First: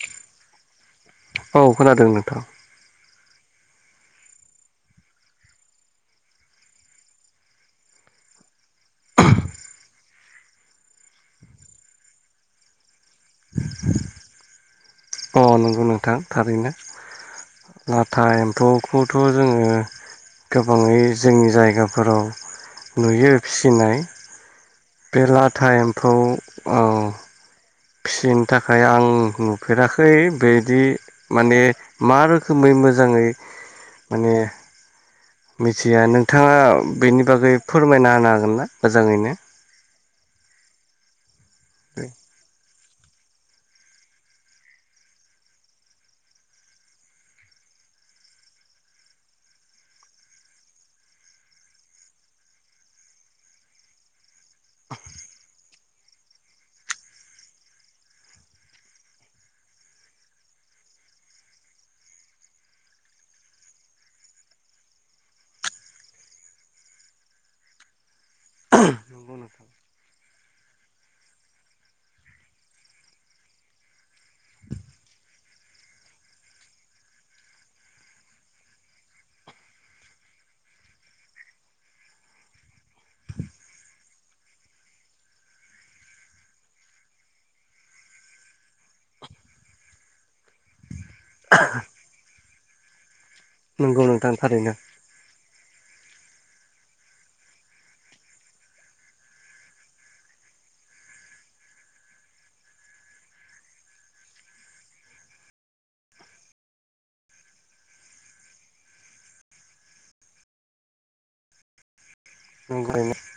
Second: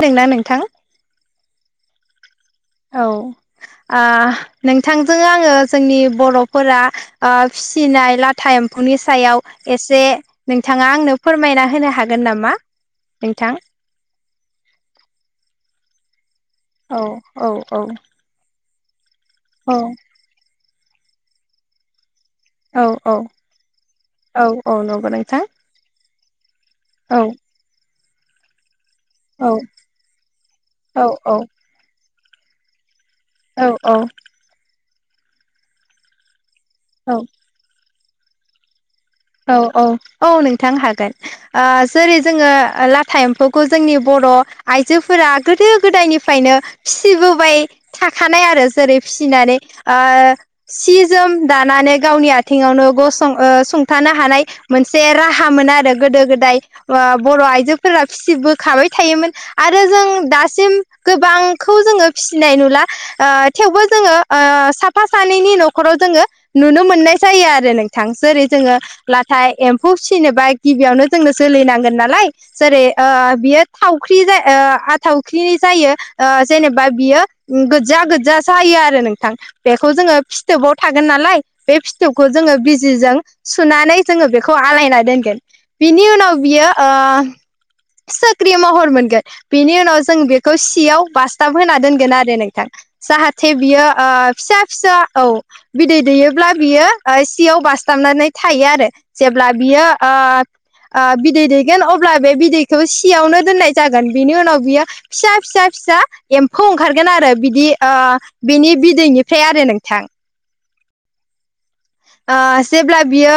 नोंना नोंथां औ खोनादों नोंथां। औ ओ नोंथांजों आङो जोंनि बर'फोरा ओ फिसिनाय लाथा ए म्फौनि सायाव एसे नोंथाङा आंनो फोरमायना होनो हागोन नामा? नोंथां अ नंगौ नोंथां थारैनो औ औ औ लाथा एम्फौ- थ' जोङो औ गोबाङै जोंनि जायगाफोराव औ नुयो फिसिनाय औ औ नंगौ नोंथां बेला टाइमखौ औ फिसिनो थाखाय आं औ नुफेराखै बेदि औ माने मा रोखोमै मोजांङै औ औ माने मिथिया नोंथाङा औ बेनि बागै फोरमायना होनो हागोन ना? मोजाङैनो औ औ औ नोंथां हागोन ओ जेरै जोंङो ओ ला था एम्फौखौ जोंनि बर' आइजोफोरा गोदो गोदायनिफ्रायनो फिसिबोबाय था थाखानाय आरो जेरै फिनानै आ सि जोम दानानै गावनि आथिंङावनो ग सं ओ सुंथानो हानाय मोनसे राहामोन आरो गोदो गोदाय ओ बर' आइजोफोरा फिसिबोखाबाय थायोमोन आरो जों दासिम गोबांखौ जोंङो फिसिनाय नुला ओ थेवबो जोङो ओ साफा सानैनि न'खराव जोंङो नुनो मोननाय जायो आरो नोंथां जेरै जोंङो लाथा एम्फौ फिसिनोबा गिबियावनो जोंनो जोलैनांगोन नालाय जेरै ओ बि यो थावख्रि जायो ओ आ थावख्रि जायो ओ जेनेबा बियो गोजा गोजा जायो जायो आरो नोंथां बेखौ जोंङो फिथोबाव थागोन नालाय बे फिथोबखौ जोङो बिजिजों सुनानै जोङो बेखौ आलायना दोनगोन बिनि उनाव बियो ओ सिख्रि महर मोनगोन बेनि उनाव जों बेखौ सियाव बासथाब होना दोनगोन आरो नोंथां जाहाथे थे बियो नंगौ नोंथां नंगौ आ नोंथां फिसा थारैनो फिसा औ बिदै दैयोब्ला बियो ओ सियाव बासथाबनानै थायो आरो जेब्ला बियो आ आ बिदै दैगोन अब्ला बे बिदैखौ सियावनो दोननाय जागोन बिनि उनाव बियो फिसा फिसा फिसा एम्फौ ओंखारगोन आरो बिदि आ बिनि बिदैनिफ्राय आरो नोंथां ओ नंगौ जेब्ला बियो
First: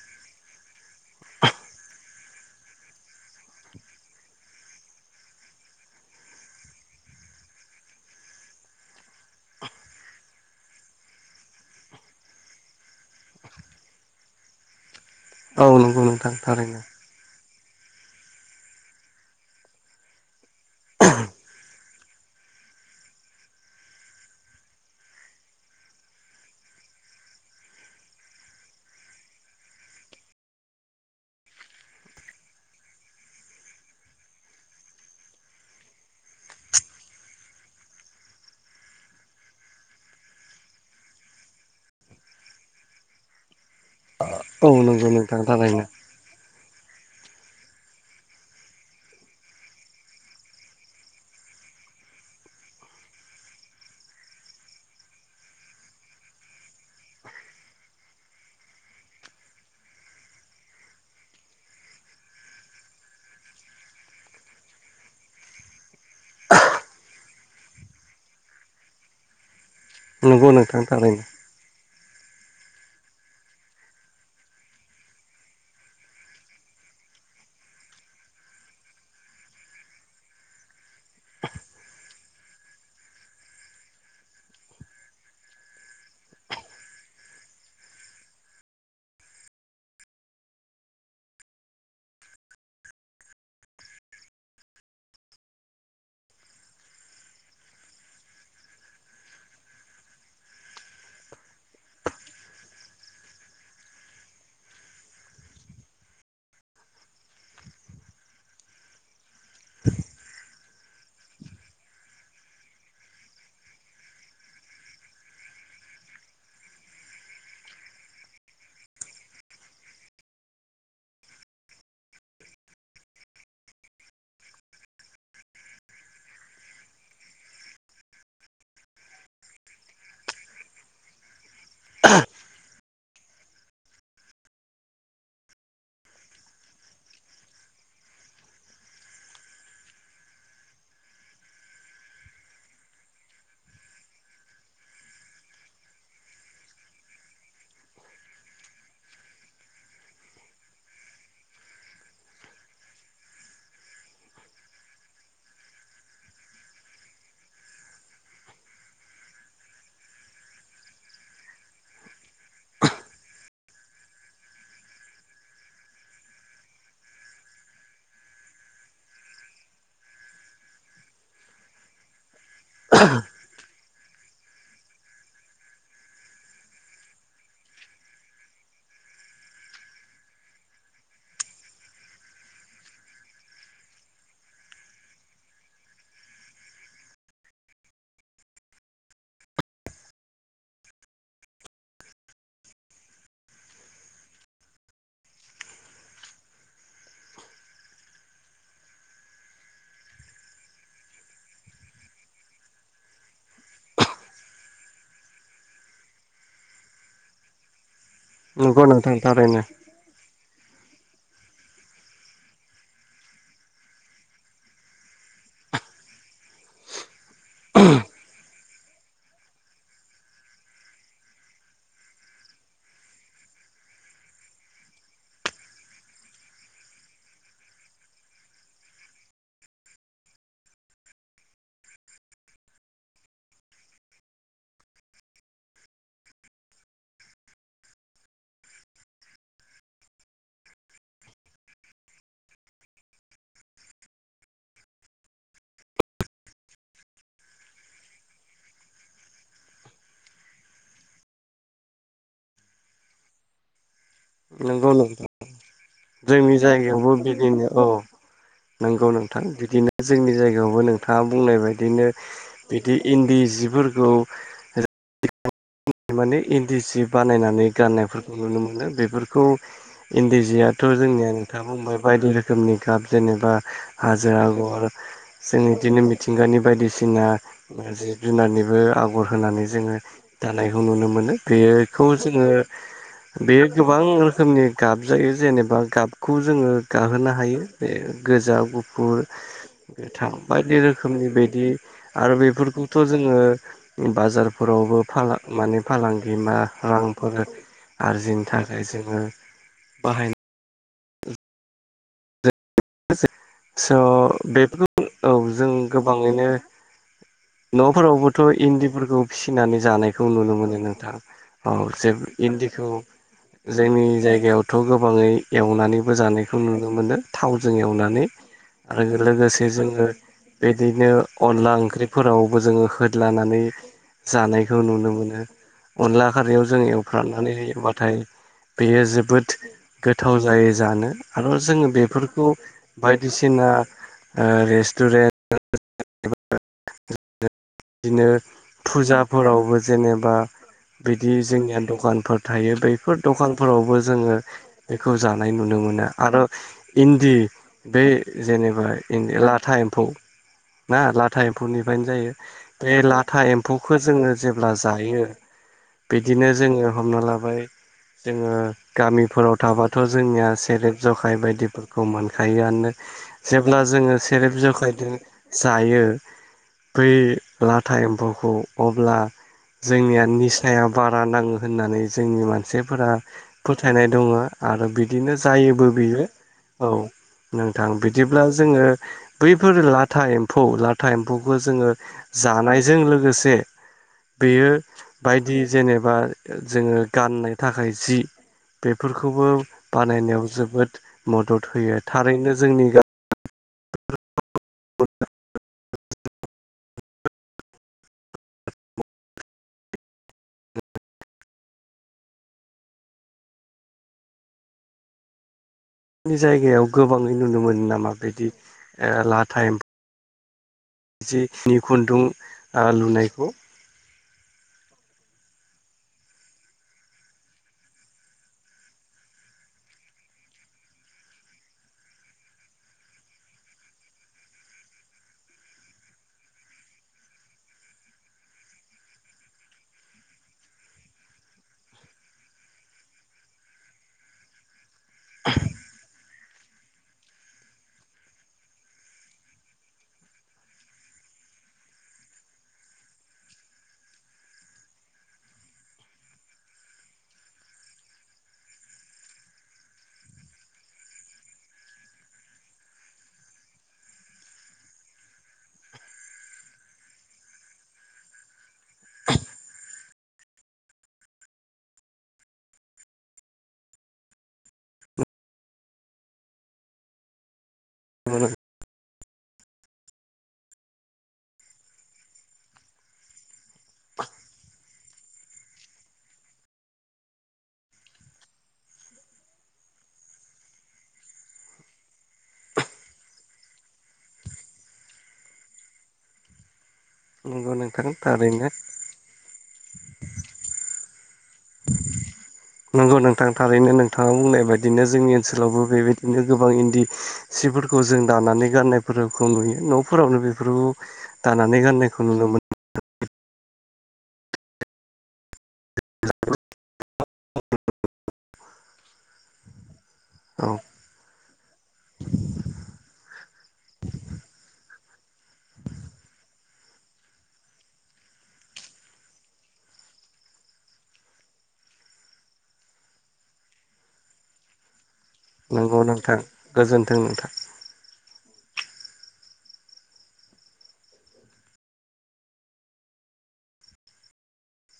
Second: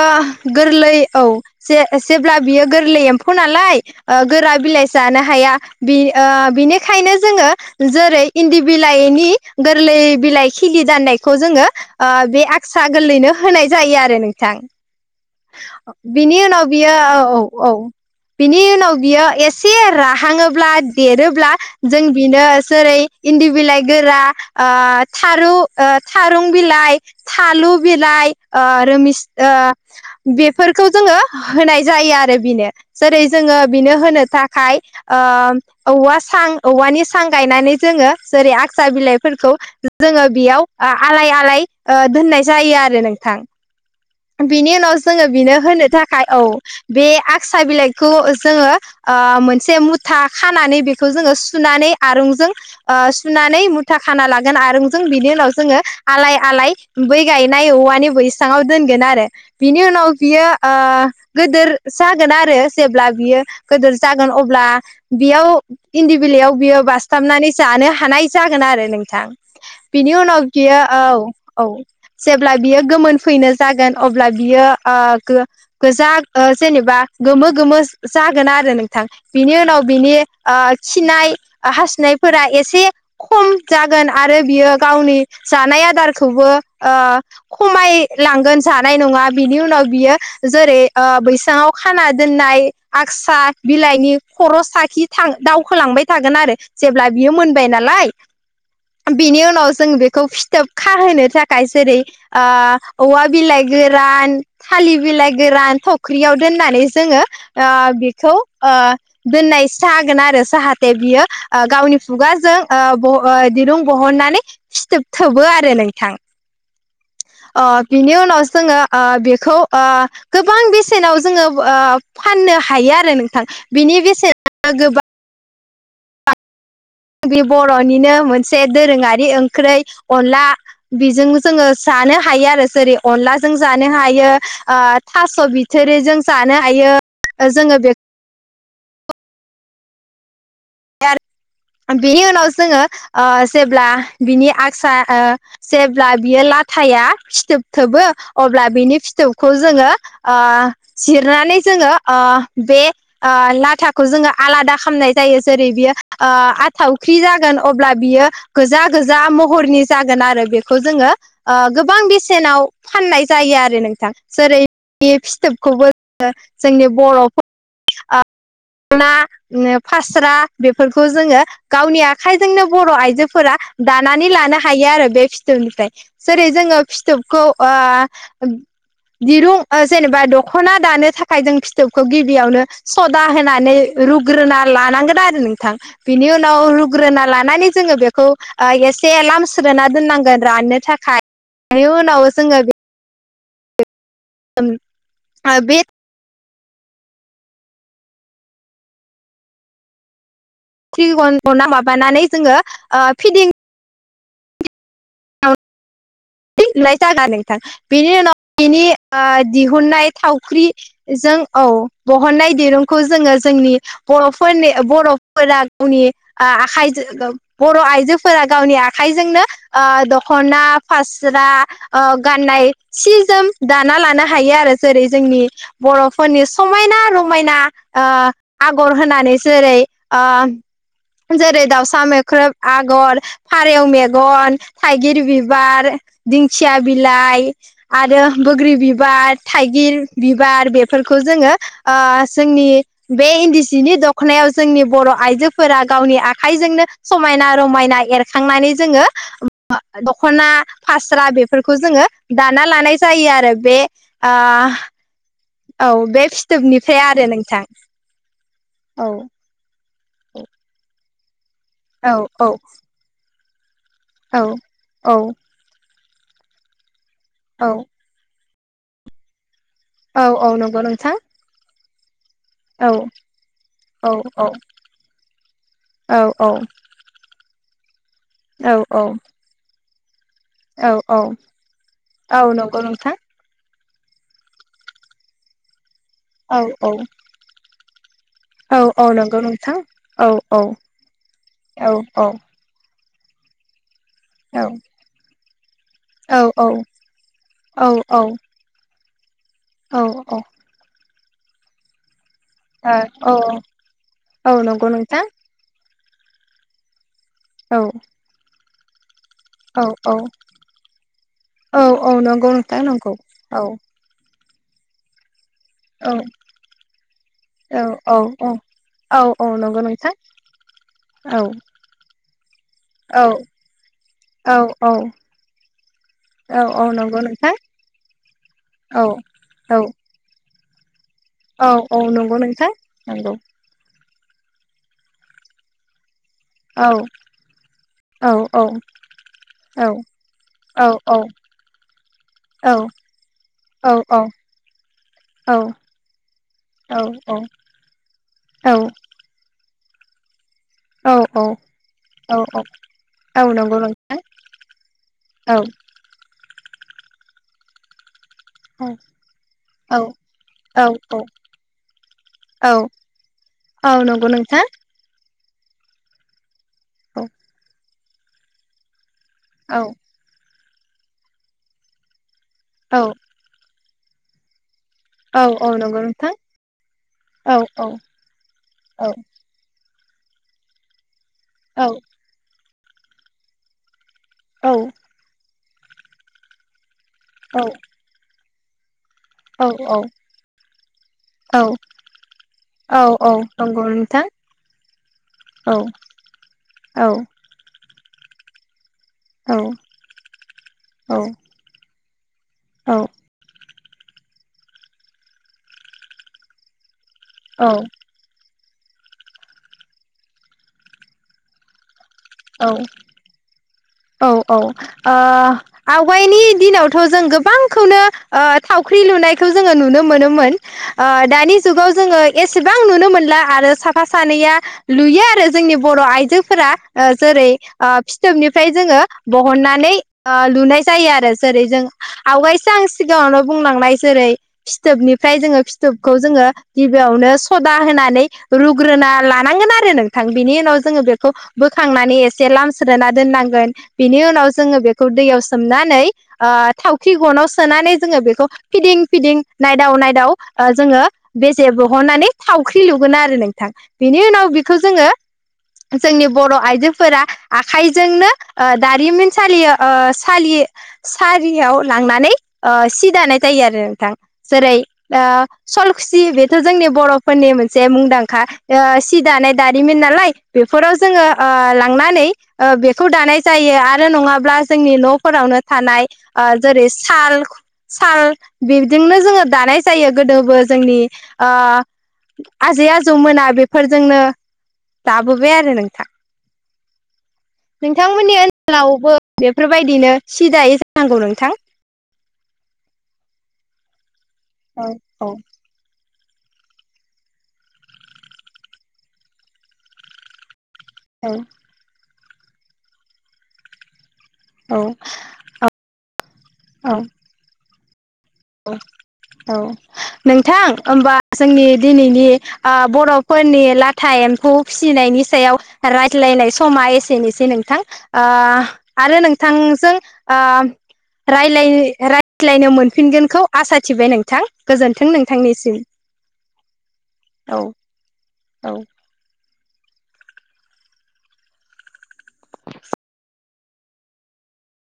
गोरलै औ जे-जेब्ला बियो गोरलै एम्फौ नालाय ओ गोरा बिलाइ जानो हाया या बि ओ बिनिखायनो जोङो जेरै इन्दि बिलाइनि गोरलै बिलाइ खिलि दाननायखौ जोङो ओ बे आगस्रा गोरलैनो होनाय जायो आरो नोंथां औ नंगौ नोंथां बिनि उनाव थारैनो बियो औ औ औ बिनि उनाव बियो एसे राहाङोब्ला देरोब्ला जों बिनो जेरै इन्दि बिलाइ गोरा ओ थारु ओ थारुं बिलाइ थालु बिलाइ लाइ ओ रोमिस ओ बेफोरखौ जोङो होनाय जायो आरो बेनो जेरै जोंङो बेनो होनो थाखाय ओ औवा सां औवानि सां गायनानै जोङो जेरै आगसा बिलाइफोरखौ जोङो बेयाव आ आलाय आलाय ओ दोननाय जायो आरो नोंथां औ बिनि नंगौ उनाव जोङो नोंथां बिनो थारैनो होनो थाखाय औ बे आगसा बिलाइखौ जोंङो ओ मोनसे मुथा खानानै बेखौ जोङो सु नानै आरुजों ओ सुनानै मुथा खानालागोन आरूंजों बिनि उनाव जोंङो आलाइ आलाइ नाय बै गायनाय औवानि बैसाङाव दोनगोन आरो बिनि उनाव बियो ओ गोदोर जागोन आरो जेब्ला बियो गोदोर जागोन अब्ला बेयाव इन्दि बिलाइयाव बियो बासथाबनानै जानो हानाय जागोन आरो आरो नोंथां बिनि उनाव नंगौ बियो नोंथां औ थारैनो औ जेब्ला बियो गोमोन फैनो जागोन अब्ला बियो ओ गो-गोजा ओ जेनेबा गोमो गोमो जागोन आरो आरो नोंथां बिनि उनाव बिनि ओ खिनाय हासुनायफोरा एसे खम जागोन आरो बियो गावनि जानाय आदारखौबो ओ खमाय लांगोन जानाय नङा बिनि उनाव बियो जेरै ओ बैसांङाव खाना दोननाय आकस स्रा बिलाइनि खर' साखि थां दावखोलांबाय थागोन आरो जेब्ला बियो मोनबाय नालाय [inaudible] बिनि उनाव जों बेखौ फिथोब खाहोनो थाखाय जेरै ओ औवा बिलाइ गोरान थालिर बिलाइ गोरान थख्रियाव दोननानै जोंङो ओ बेखौ ओ दोननाय जागोन आरो जाहाथे बियो ओ गावनि खुगाजों ओ ब ओ दिरुं बहननानै सिथोब थोबो आरो नोंथां [inaudible] अ बिनि उनाव जोङो आ बेखौ आ गोबां बेसेनाव जोङो आ फानो हायो आरो नोंथां बिनि बेसेना गोबा बे बर'निनो मोनसे दोरोङारि ओंख्रै अनला बेजों जोङो जानो हायो आरो जेरै अनलाजों जानो हायो ओ थास' बिथ जेरै जों जानो हायो जोङो बेख [inaudible] बिनि उनाव जोङो ओ जेब्ला बिनि आक्सा ओ जेब्ला बियो ला थाया फिथोब थोबो अब्ला बिनि फिथोबखौ जोङो ओ जिरनानैज जोङो ओ ब ओे लाथाखौ जोङो आलादा खालामनाय जायो जेरै बियो ओ आथावख्रि जागोन अब्ला बियो गोजा गोजा महरनि जागोन आरो बेखौ जोङो ओ गोबां बेसेनाव फाननाय जायो आरो नोंथां जेरै बे फिथोबखौबो जोंनि बर'फो ओ [unintelligible] फोरखौ जोङो गावनि आखाइजोंनो बर' आइजोफोरा दानानै लानो हायो आरो बे फिथोबनिफ्राय जेरै जोङो फिथोबखौ ओ दिरुं ओ जेनेबा दख'ना दानो थाखाय जों फिथोबखौ गिबियावनो सदा होनानै रुग्रोना लानांगोन आरो नों थां बिनि उनाव रुग्रोना लानानै जोङो बेखौ ओ एसे लामस्रोना दोननांगोन रा ननो थाखाय बेनि उनाव जोङो बे [unintelligible] थि गना माबानानै जोङो ओ फिदिं [unintelligible] बेनि उनाव नंगौ बिनि नोंथां ओ थारैनो दिहुननाय थावख्रि। जों औ बहननाय दिरुंखौ जोङो जोंनि बर'फोरनि बर'फोरा गनि आ आखायज बर' आइजोफोरा गावनि आखाइजोंनो ओ दख'ना फास्रा ओ गाननाय सि जोम दाना लानो हायो आरो। जेरै जोंनि बर'फोरनि समायना रमायना ओ आगर होनानै जेरै रै ओ जेरै दाउसा मोख्रब आगर फारेव मेगन। थाइगिर बिबार दिंखिया बिलाइ आरो बोग्रि बिबार थाय गिर बिबार बेफोरखौ जोङो ओ जोंनि बे इन्दि जिनि दख'नायाव जो जोंनि बर' आइजोफोरा गावनि आखाइजोंनो समायना रमायना एरखांनानै जोङो दखना फास्रा बेफोरखौ जोङो दाना लानाय जायो आरो बे ओ नोंगौ नोंगौ औ बे जोंनि फिथोबनिफ्राय जायगायावबो आरो नोंथां बिदिनो औ औ नंगौ नोंथां बिदिनो। जोंनि जायगायावबो नोंथाङा बुंनाय बायदिनो औ औ बिदि इन्दि जिफोरख औ औ। माने इन्दि सि बानायनानै औ गाननायफोरखौ नुनो मोनो बेफोरखौ औ इन्दि औ नंगौ जियाथ' नोंथां जोंनिया नोंथाङा बुंबाय बायदि रोखो रोखोमनि औ गाब जेनेबा औ हाजो औ आगर जों बिदिनो मिथिंगानि बायदिसिना जिब जुनारनिबो औ आगर होनानै जोङो दानायखौ औ नुनो औ मोनो बेखौ औ जोङो नंगौ नोंथां बे गोबां रोखोमनि गाब जायो जेनेबा गाब खौ औ जोङो औ गाहोनो हायो बे गोजा औ औ गुफुर। नंगौ नोंथां औ गोथां औ बायदि रोखोमनि बायदि औ औ आरो बेफोरखौब थ' जोङो औ बाजारफोरावबो फाना माने औ फालांगि मा रांफोर आरजिनो थाखाय जोङो। औ बाहाय औ। औ औ स' औ नंगौ बेफोरखौ नोंथां औ जों। गोबाङैनो औ न'फोरावबोथ' इन्दिफोरखौ औ फिसिनानै जानायखौ नुनो मोनो नोंथां औ जे नंगौ नोंथां इन्दिखौ नंगौ औ जोंनि जायगायावथ' गोबाङै औ एवनानैबो जानायखौ नुनो मोनो थाद औ एवनानै औ आरो औ लोगोसे नंगौ जोङो नोंथां बिदिनो औ अनला ओंख्रि खौ जोङो औ होदलानानै औ जानायखौ औ नुनो मोनो अनला खारैयाव औ जों नंगौ एवफ्राननानै नोंथां होबाथाय औ बेयो जोबोद औ गोथाव जायो जानो आरो औ जोङो औ नंगौ बेफोरखौ नोंथां नंगौ बायदिसिना- ओ रेस्टुरेन्ट औ बिदिनो औ औ फुजाफोरावबो जेनेबा औ औ बिदि जोंनिया दखानफोर थायो औ बैफोर औ दखानफोरावबो औ जोङो बेखौ जानाय नु नुनो मोना आरो औ इन्दि बे जेनेबा लाथा एम्फौ ना औ लाथा औ एम्फौनिफ्रायनो जायो औ बे औ लाथा नंगौ एम्फौखो नोंथां जोङो जेब्ला जायो औ बिदिनो जोङो हमना लाबाय जोङो औ गामिफोराव औ थाबाथ' जोंनिया औ सेरेब जखाय बायदिफोरखौ मोन औ यानो जेब्ला औ जोङो नंगौ सेरेब नोंथां जखायदों जायो बै औ लाथा एम्फौखौ अब्ला औ जोंनिया निस- साया बारा नाङो होननानै जोंनि औ मानसिफोरा फोथायनाय दङ आरो बिदिनो औ औ जायोबो नंगौ बियो नोंथां औ औ औ नोंथां बिदिब्ला जोङो औ बैफोर लाथा एम्फौ लाथा एम फौखौ औ जोङो जानायजों लोगोसे बेयो बायद दि जेनेबा जोङो गाननो थाखाय जि बेफ फोरखौबो औ बानायनायाव जोबोद औ मदद औ होयो थारैनो जोंनि गामि नंगौ नोंथां औ औ औ औ औ नि जायगायाव गोबाङै नुनो मोनो औ नामा बिदि ओ लाथा एम जिखिनि खुन्दुं औ औ ओ लुनायखौ औ औ ओ आवगायनि दिनावथ' जों गोबांखौनो ओ थावख्रि लुनायखो खो जोङो नुनो मोनोमोन ओ दानि जुगाव जोङो एसेबां नुनो मोनला आरो साफा सानै या दा लुयो आरो जोंनि बर' आइजोफोरा ओ जेरै ओ फिथोबनि फ्राइ जोङो बहननानै ओ लुनाय जायो आरो जेरै जों आवगायसो आंगाङावनो बुं बुंलांनाय जेरै फिथोबनिफ्राय जोङो फिथोबखौ जोङो गिबियावनो सदा होनानै रुग्रोना लानांगोन आरो नोंथां बिनि उनाव जोङो बेखौ बोखांनानै एसे लामस्रोना दोननांग गोन बिनि उनाव जोङो बेखौ दैयाव सोमनानै ओ थावखि गनाव सोनानै जोङो बेखौ फिदिं फिदिं नायदाव नायदाव ओ जोङो बेजे बहननानै थावख्रि लुगोन आरो नों थां बिनि उनाव बेखौ जोङो जोंनि बर' आइजोफोरा आखाइजोंनो ओ दारिमिन सालि ओ सालि सारियाव लांनानै ओ सि दानाय जायो आरो नोंथां जेरै ओ सलखुसि बेथ' जोंनि बर'निफोरनि मोन जे मुंदांखा ओ सि दानाय दारिमिन नालाय बेफोराव जोङो ओ लांनानै ओ बेफ खौ दानाय जायो आरो नङाब्ला जोंनि न'फोरावनो थानाय ओ जेरै साल साल बिबदोंनो जोङो दानाय जायो गोदोबो जोंनि ओ आजै आजौ मोना बेफोरजोंनो दाबोबाय आरो नोंथां ओम नोंथांमोननि ओनसोलावबो बेफोरबायदिनो सि दायो जानांगौ नोंथां नंगौ नोंथां थारैनो नोंथाङा बुंनाय औ बायदिनो जोंनि औ ओनसोलावबो बेबायदि बिदिनो गोबां इन्दि सिफोरखौ जों दानानै गाननायफोरखौ नुयो न'फोरावनो बे बेफोर दानानै गाननायखौ नुनो मोनो औ औ औ औ नोंथां औ होमबा जोंनि दिनैनि ओ बर' फोरनि लाथा एम्फौ फिसिनायनि सायाव रायज्लायनाय समा एसेनोसै नोंथां ओ आ आरो नोंथांजों आ रायलाय रायज्लायनो मोनफिनगोनखौ आसा थिबाय नोंथां गोजोनथों नों नंगौ नोंथां गोजोनथों नोंथां औ औ [inaudible]